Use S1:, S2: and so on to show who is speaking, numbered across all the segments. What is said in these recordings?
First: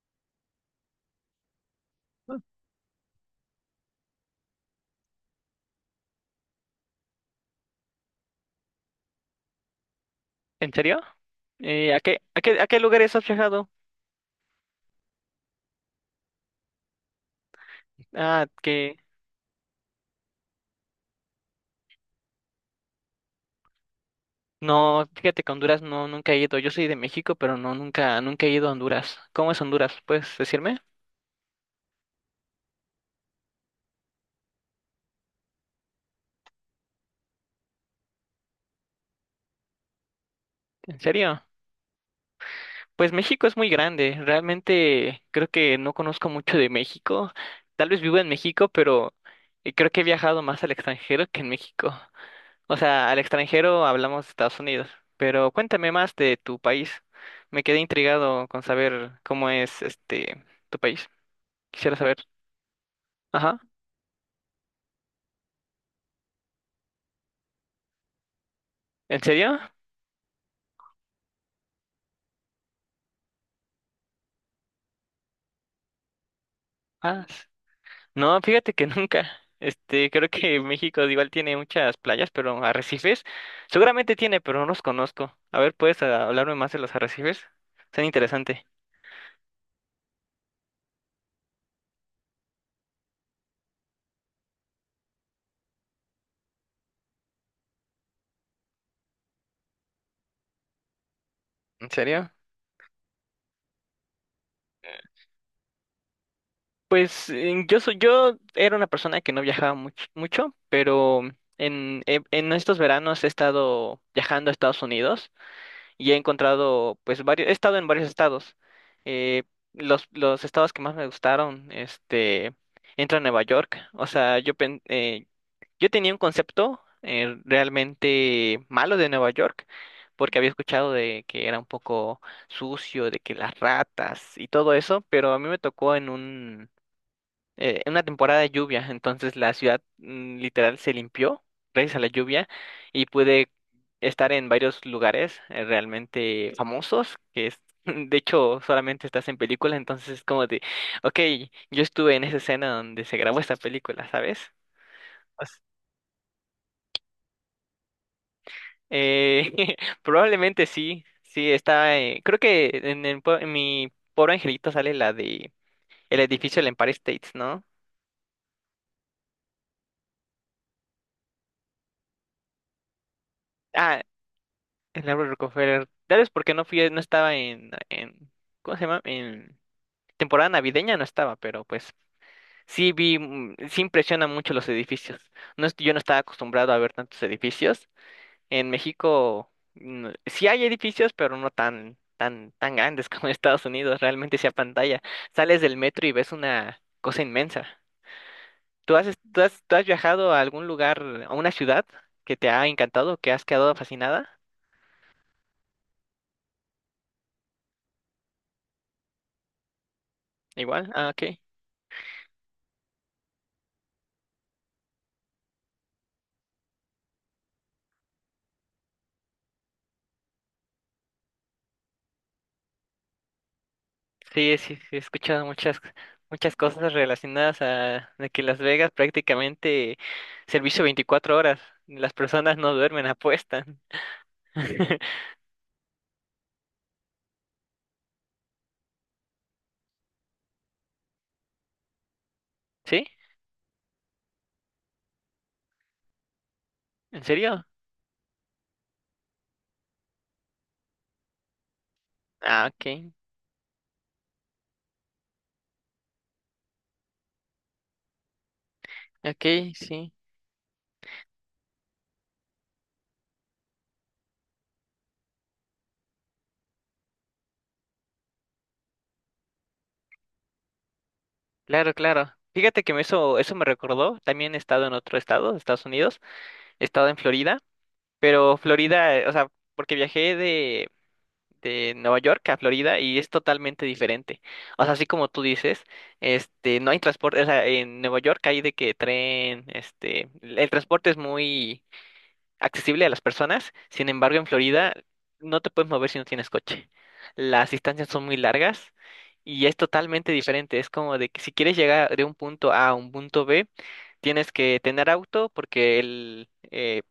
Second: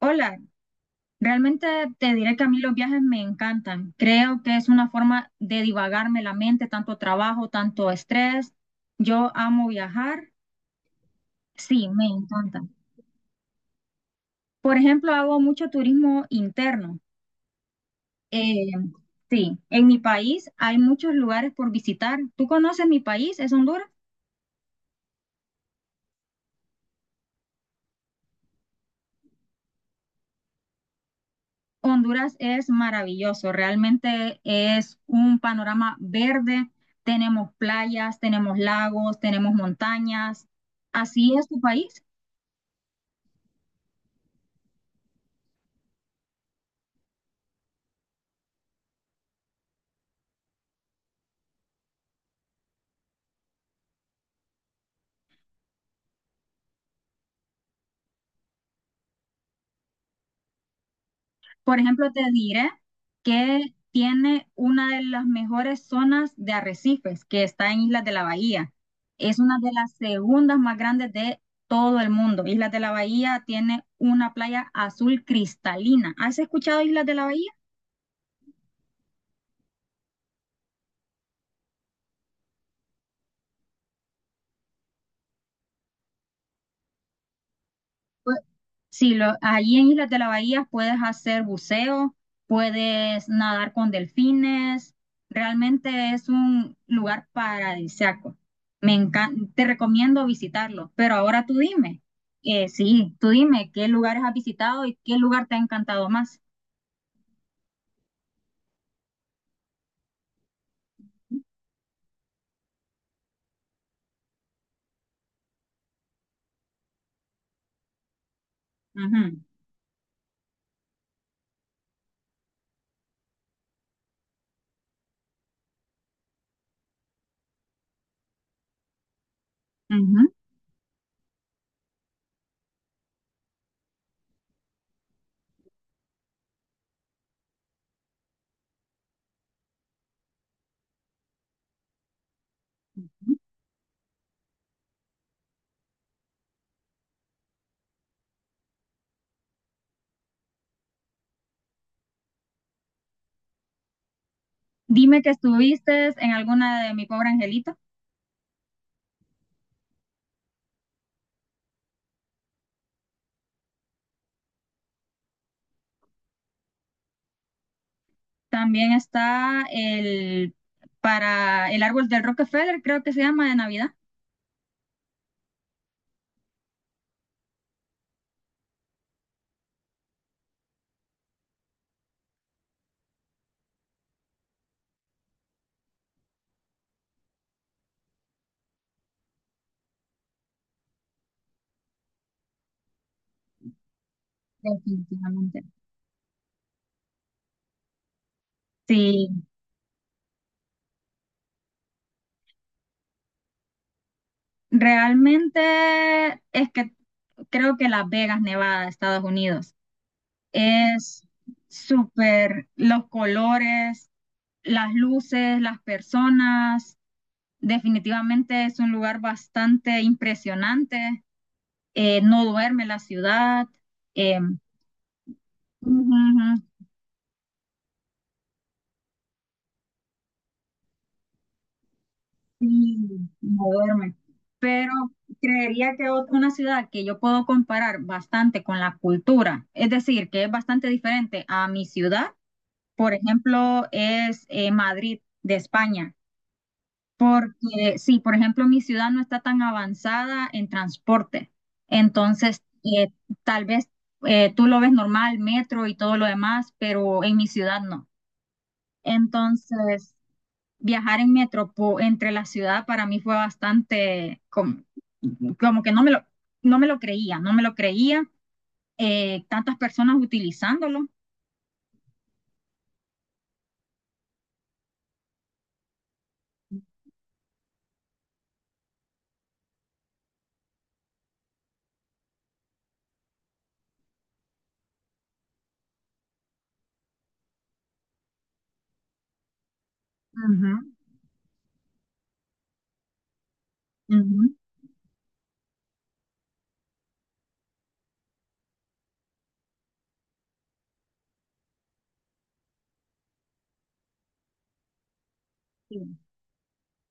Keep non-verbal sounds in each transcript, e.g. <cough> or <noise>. S1: Hola, realmente te diré que a mí los viajes me encantan. Creo que es una forma de divagarme la mente, tanto trabajo, tanto estrés. Yo amo viajar,
S2: ¿En serio?
S1: sí,
S2: ¿A
S1: me
S2: qué,
S1: encanta.
S2: a qué lugares has viajado?
S1: Por ejemplo, hago mucho turismo interno.
S2: Ah,
S1: Eh,
S2: que
S1: sí, en mi país hay muchos lugares por visitar. ¿Tú conoces mi país? ¿Es Honduras?
S2: No, fíjate que a Honduras no, nunca he ido. Yo soy de México, pero no, nunca, nunca he ido a Honduras. ¿Cómo es Honduras? ¿Puedes decirme?
S1: Honduras es maravilloso, realmente es un panorama verde, tenemos playas, tenemos lagos, tenemos montañas,
S2: ¿En
S1: así
S2: serio?
S1: es tu país.
S2: Pues México es muy grande. Realmente creo que no conozco mucho de México. Tal vez vivo en México, pero creo que he viajado más al extranjero que en México. O sea, al extranjero hablamos de Estados Unidos. Pero cuéntame más de tu país. Me quedé intrigado con saber cómo es este tu país.
S1: Por
S2: Quisiera
S1: ejemplo,
S2: saber.
S1: te diré
S2: Ajá.
S1: que tiene una de las mejores zonas de arrecifes que está en Islas de la Bahía.
S2: ¿En
S1: Es una
S2: serio?
S1: de las segundas más grandes de todo el mundo. Islas de la Bahía tiene una playa azul cristalina. ¿Has escuchado Islas de la
S2: Ah, s-
S1: Bahía?
S2: no, fíjate que <laughs> nunca. Este, creo que México igual tiene muchas playas, pero arrecifes. Seguramente tiene, pero no los conozco. A ver, ¿puedes hablarme más de los arrecifes? Son interesante.
S1: Sí, allí en Islas de la Bahía puedes hacer buceo, puedes nadar con delfines. Realmente es un lugar paradisíaco. Me encanta, te recomiendo visitarlo. Pero ahora tú
S2: ¿En
S1: dime,
S2: serio?
S1: sí, tú dime qué lugares has visitado y qué lugar te ha encantado más.
S2: Pues yo soy, yo era una persona que no viajaba mucho, pero en, en estos veranos he estado viajando a Estados Unidos. Y he encontrado, pues, varios, he estado en varios estados. Eh,
S1: Ujú,
S2: los estados que más me gustaron, este, entro a Nueva York. O sea, yo, yo tenía un concepto realmente malo de Nueva York,
S1: ujú.
S2: porque había escuchado de que era un poco sucio, de que las ratas y todo eso, pero a mí me tocó en un en una temporada de lluvia, entonces la ciudad literal se limpió gracias a la lluvia y pude estar en varios lugares realmente famosos, que es, <laughs> de hecho solamente estás en película, entonces es como de, ok, yo estuve en esa escena donde se grabó esta película, ¿sabes?
S1: Dime que
S2: Pues,
S1: estuviste en alguna de Mi Pobre Angelito.
S2: eh, <laughs> probablemente sí, sí, está, creo que en, en mi pobre angelito sale la de el edificio del Empire States, ¿no?
S1: También está el para el árbol del Rockefeller, creo que se llama de Navidad.
S2: Ah, el Álvaro Rockefeller. Tal vez porque no fui, no estaba en, ¿cómo se llama? En temporada navideña no estaba, pero pues sí vi, sí impresiona mucho los edificios. No, yo no estaba acostumbrado a ver tantos edificios. En México sí hay edificios, pero no tan, tan, tan grandes <laughs> como en Estados Unidos. Realmente sí a pantalla. Sales
S1: Definitivamente.
S2: del metro y ves una cosa inmensa.
S1: Sí,
S2: ¿Tú has, tú has viajado a algún lugar, a una ciudad que te ha encantado, que has quedado fascinada?
S1: realmente es que creo que Las Vegas, Nevada, Estados Unidos,
S2: Igual, ah, ok.
S1: es súper, los colores, las luces, las personas, definitivamente es un lugar bastante impresionante, no duerme la ciudad, eh,
S2: Sí, sí, sí, he escuchado muchas,
S1: ujú,
S2: muchas
S1: ujú.
S2: cosas relacionadas a, de que Las Vegas prácticamente servicio 24 horas. Las personas no duermen,
S1: Sí, no
S2: apuestan.
S1: duerme. Pero
S2: <laughs>
S1: creería que una ciudad que yo puedo comparar bastante con la cultura, es decir, que es bastante diferente a mi ciudad,
S2: ¿Sí?
S1: por ejemplo, es Madrid de España,
S2: ¿En serio?
S1: porque sí, por ejemplo, mi ciudad no está tan avanzada en transporte, entonces
S2: Ah, ok.
S1: tal vez tú lo ves normal, metro y todo lo demás, pero en mi ciudad no.
S2: Ok, sí.
S1: Entonces, viajar en entre la ciudad para mí fue bastante como, que no me lo creía, tantas personas utilizándolo.
S2: Claro, claro. Fíjate que me eso, eso me recordó. También he estado en otro estado, Estados Unidos. He estado en Florida, pero Florida, o sea, porque viajé de Nueva York a Florida y es totalmente diferente. O sea, así como tú dices, este, no hay transporte, o sea, en Nueva York hay de que tren, este,
S1: Ujú,
S2: el transporte es muy accesible a las personas, sin embargo, en
S1: ujú.
S2: Florida no te puedes mover si no tienes coche. Las distancias son muy largas y es totalmente diferente. Es como de que si quieres llegar de un punto A a un punto B, tienes que tener auto
S1: Sí.
S2: porque el,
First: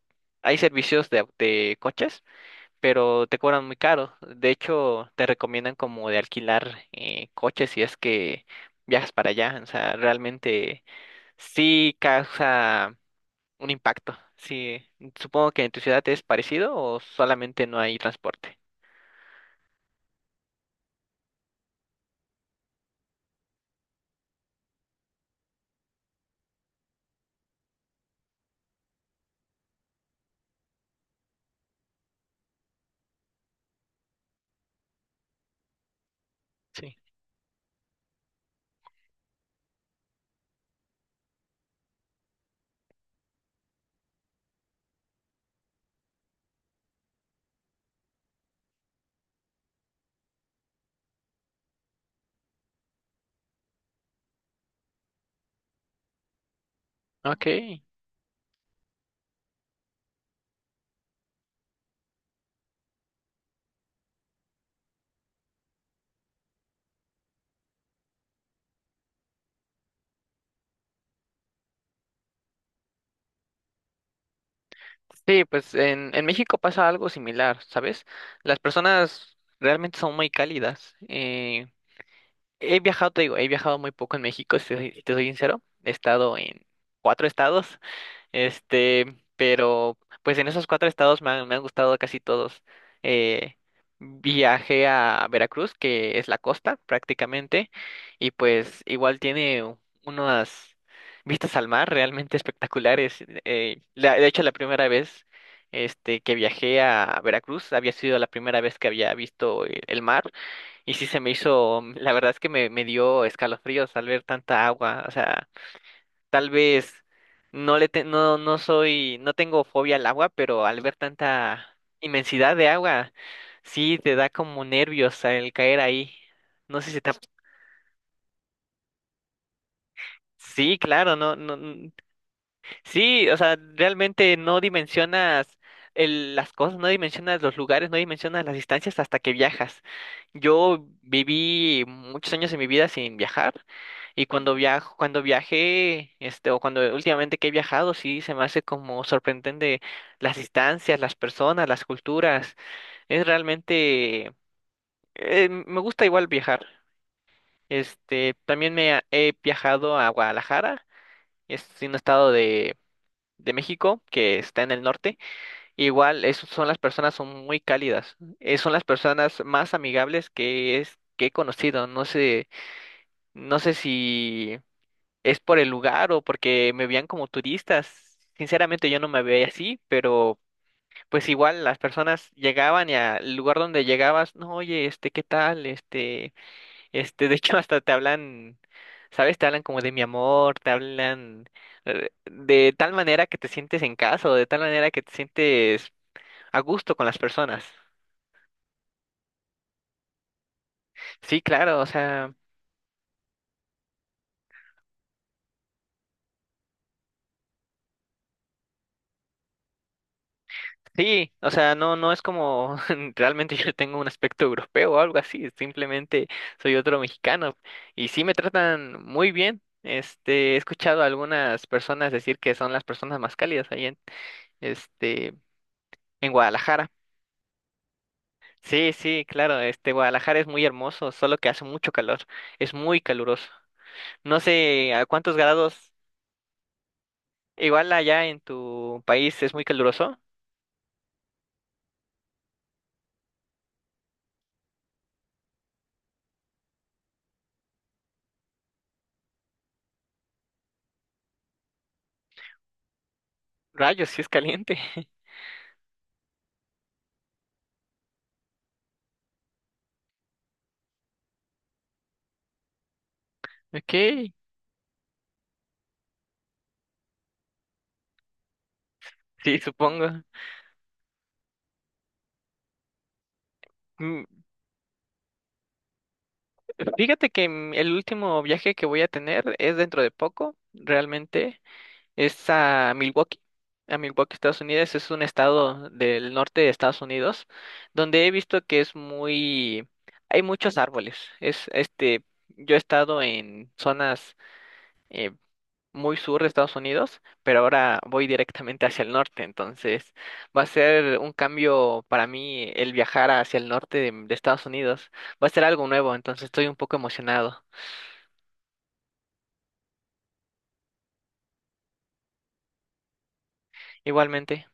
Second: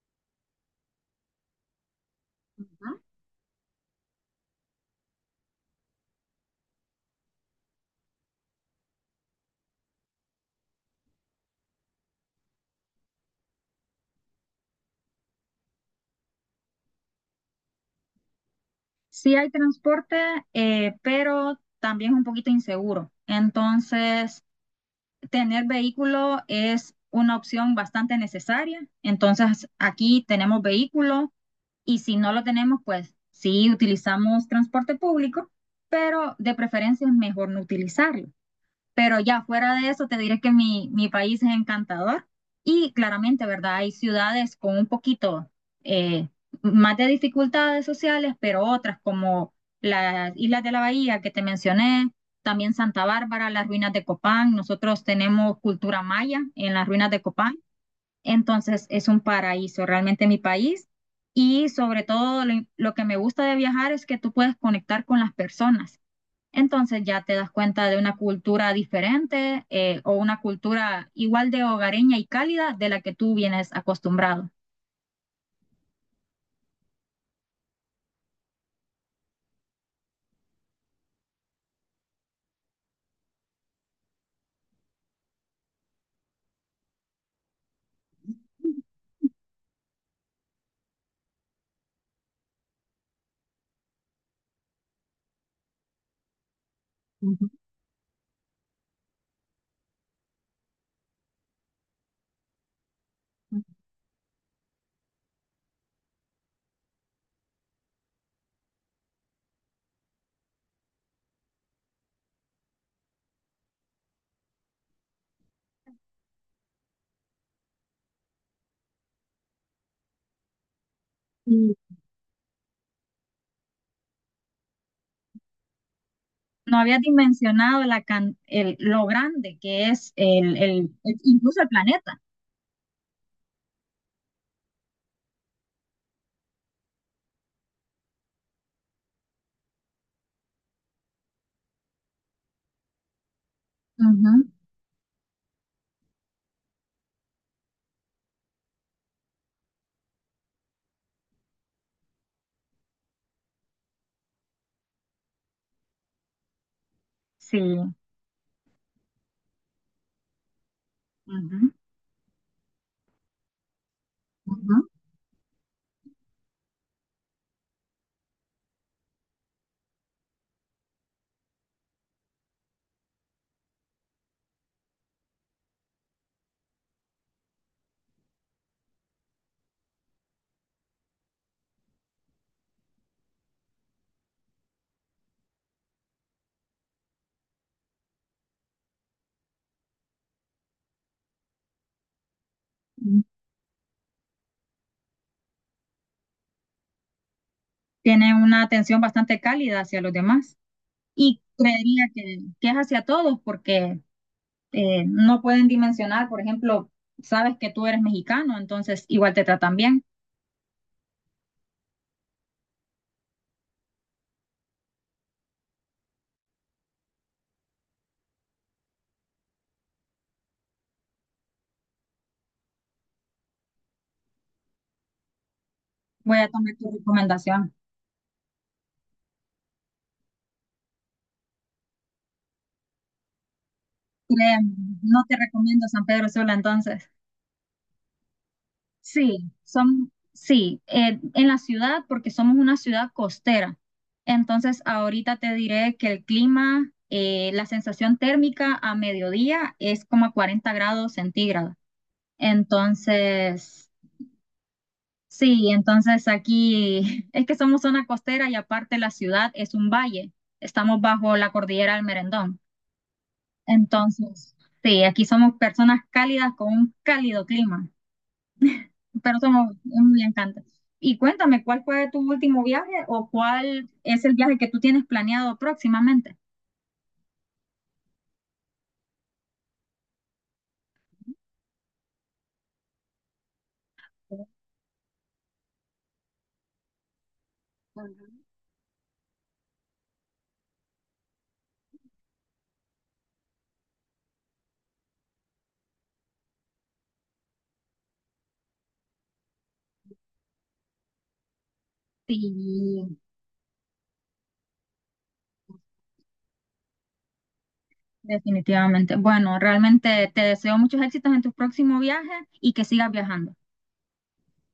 S2: hay servicios de, de coches
S1: Ujú.
S2: pero te cobran muy caro. De hecho, te recomiendan como de alquilar coches si es que viajas para allá. O sea, realmente sí causa un impacto. Sí, supongo que en tu ciudad es parecido o solamente no hay transporte.
S1: Sí hay transporte, pero también es un poquito inseguro. Entonces, tener vehículo es una opción bastante necesaria. Entonces, aquí tenemos vehículos. Y si no lo tenemos, pues sí utilizamos transporte público, pero de
S2: Sí.
S1: preferencia es mejor no utilizarlo. Pero ya fuera de eso, te diré que mi país es encantador y claramente, ¿verdad? Hay ciudades con un poquito eh, más de dificultades sociales, pero otras como las Islas de la Bahía que te mencioné, también Santa Bárbara, las ruinas de Copán. Nosotros tenemos cultura maya en las ruinas de
S2: Ok.
S1: Copán, entonces es un paraíso realmente mi país, y sobre todo lo que me gusta de viajar es que tú puedes conectar con las personas. Entonces ya te das cuenta de una cultura diferente, o una cultura igual de hogareña y cálida de la que tú vienes acostumbrado.
S2: Sí, pues en México pasa algo similar, ¿sabes? Las personas realmente son muy cálidas. He viajado, te digo, he viajado muy poco en México, si te soy sincero. He estado en cuatro estados. Este, pero pues en esos cuatro estados me han gustado casi todos. Eh, Viajé a Veracruz, que es la costa
S1: Ujú.
S2: prácticamente, y pues igual tiene unas vistas al mar realmente espectaculares. De hecho, la primera vez este, que viajé a Veracruz había sido la primera vez que había visto el mar, y sí se me hizo, la verdad es que me dio escalofríos al ver tanta agua, o sea. Tal vez no, no soy, no tengo fobia al agua, pero al ver
S1: Y
S2: tanta inmensidad de agua, sí te da como nervios al caer ahí.
S1: no
S2: No sé
S1: había
S2: si te ha-
S1: dimensionado la lo grande que es
S2: Sí, claro, no,
S1: incluso el
S2: no,
S1: planeta.
S2: sí, o sea, realmente no dimensionas las cosas, no dimensionas los lugares, no dimensionas las distancias hasta que viajas. Yo viví muchos años de mi vida sin viajar y
S1: Ujú.
S2: cuando viajo, cuando viajé, este, o cuando últimamente que he viajado, sí se me hace como sorprendente las distancias, las personas, las culturas. Es realmente, me gusta igual viajar.
S1: Sí.
S2: Este, también he viajado a Guadalajara, es
S1: Ujú.
S2: un estado de México, que está en
S1: Ujú.
S2: el norte. Igual son las personas son muy cálidas, son las personas más amigables que he conocido. No sé, no sé si es por el lugar o porque me veían como turistas. Sinceramente yo no me veía así, pero pues igual las personas llegaban y al lugar donde llegabas, no, oye, este, ¿qué tal? Este, de hecho, <laughs> hasta te hablan, ¿sabes? Te hablan como de mi amor, te hablan de tal manera que te sientes en casa o de tal manera que te sientes a gusto con las personas.
S1: Tiene una atención bastante cálida hacia los demás,
S2: Sí,
S1: y
S2: claro, o
S1: creería
S2: sea,
S1: que es hacia todos porque no pueden dimensionar, por ejemplo, sabes que tú eres mexicano, entonces igual te tratan bien.
S2: sí, o sea, no, no es como <laughs> realmente yo tengo un aspecto europeo o algo así, simplemente soy otro mexicano y sí me tratan muy bien. Este, he escuchado a algunas personas decir que son las personas más cálidas ahí en, este, en
S1: Voy a tomar tu
S2: Guadalajara.
S1: recomendación.
S2: Sí, sí, claro, este Guadalajara es muy hermoso, solo que hace mucho calor, es muy caluroso. No
S1: Créeme,
S2: sé a
S1: no
S2: cuántos
S1: te recomiendo
S2: grados,
S1: San Pedro Sula entonces.
S2: igual allá en tu país
S1: Sí,
S2: es muy
S1: son,
S2: caluroso.
S1: sí, en la ciudad porque somos una ciudad costera. Entonces ahorita te diré que el clima, la sensación térmica a mediodía es como a 40 °C. Entonces...
S2: Rayos, sí es caliente. <laughs>
S1: Sí, entonces aquí <laughs> es que somos zona costera y aparte la ciudad es un valle. Estamos bajo la cordillera del Merendón.
S2: Ok,
S1: Entonces, sí, aquí somos personas cálidas con un cálido clima, pero
S2: sí,
S1: somos muy
S2: supongo.
S1: encantados. Y cuéntame, ¿cuál fue tu último viaje o cuál es el
S2: Mm,
S1: viaje que tú tienes planeado próximamente?
S2: Fíjate que el último viaje que voy a tener es dentro de poco, realmente. Es a Milwaukee, Estados Unidos. Es un estado del norte de Estados Unidos donde he visto que es muy, hay muchos árboles. Es este, yo he estado en zonas eh, muy sur de Estados Unidos, pero ahora voy directamente hacia el norte. Entonces va a ser un cambio para mí el
S1: Sí,
S2: viajar hacia el norte de Estados Unidos. Va a ser algo nuevo. Entonces estoy un poco emocionado.
S1: definitivamente. Bueno, realmente te deseo muchos éxitos en tu próximo viaje y que sigas viajando.
S2: Igualmente.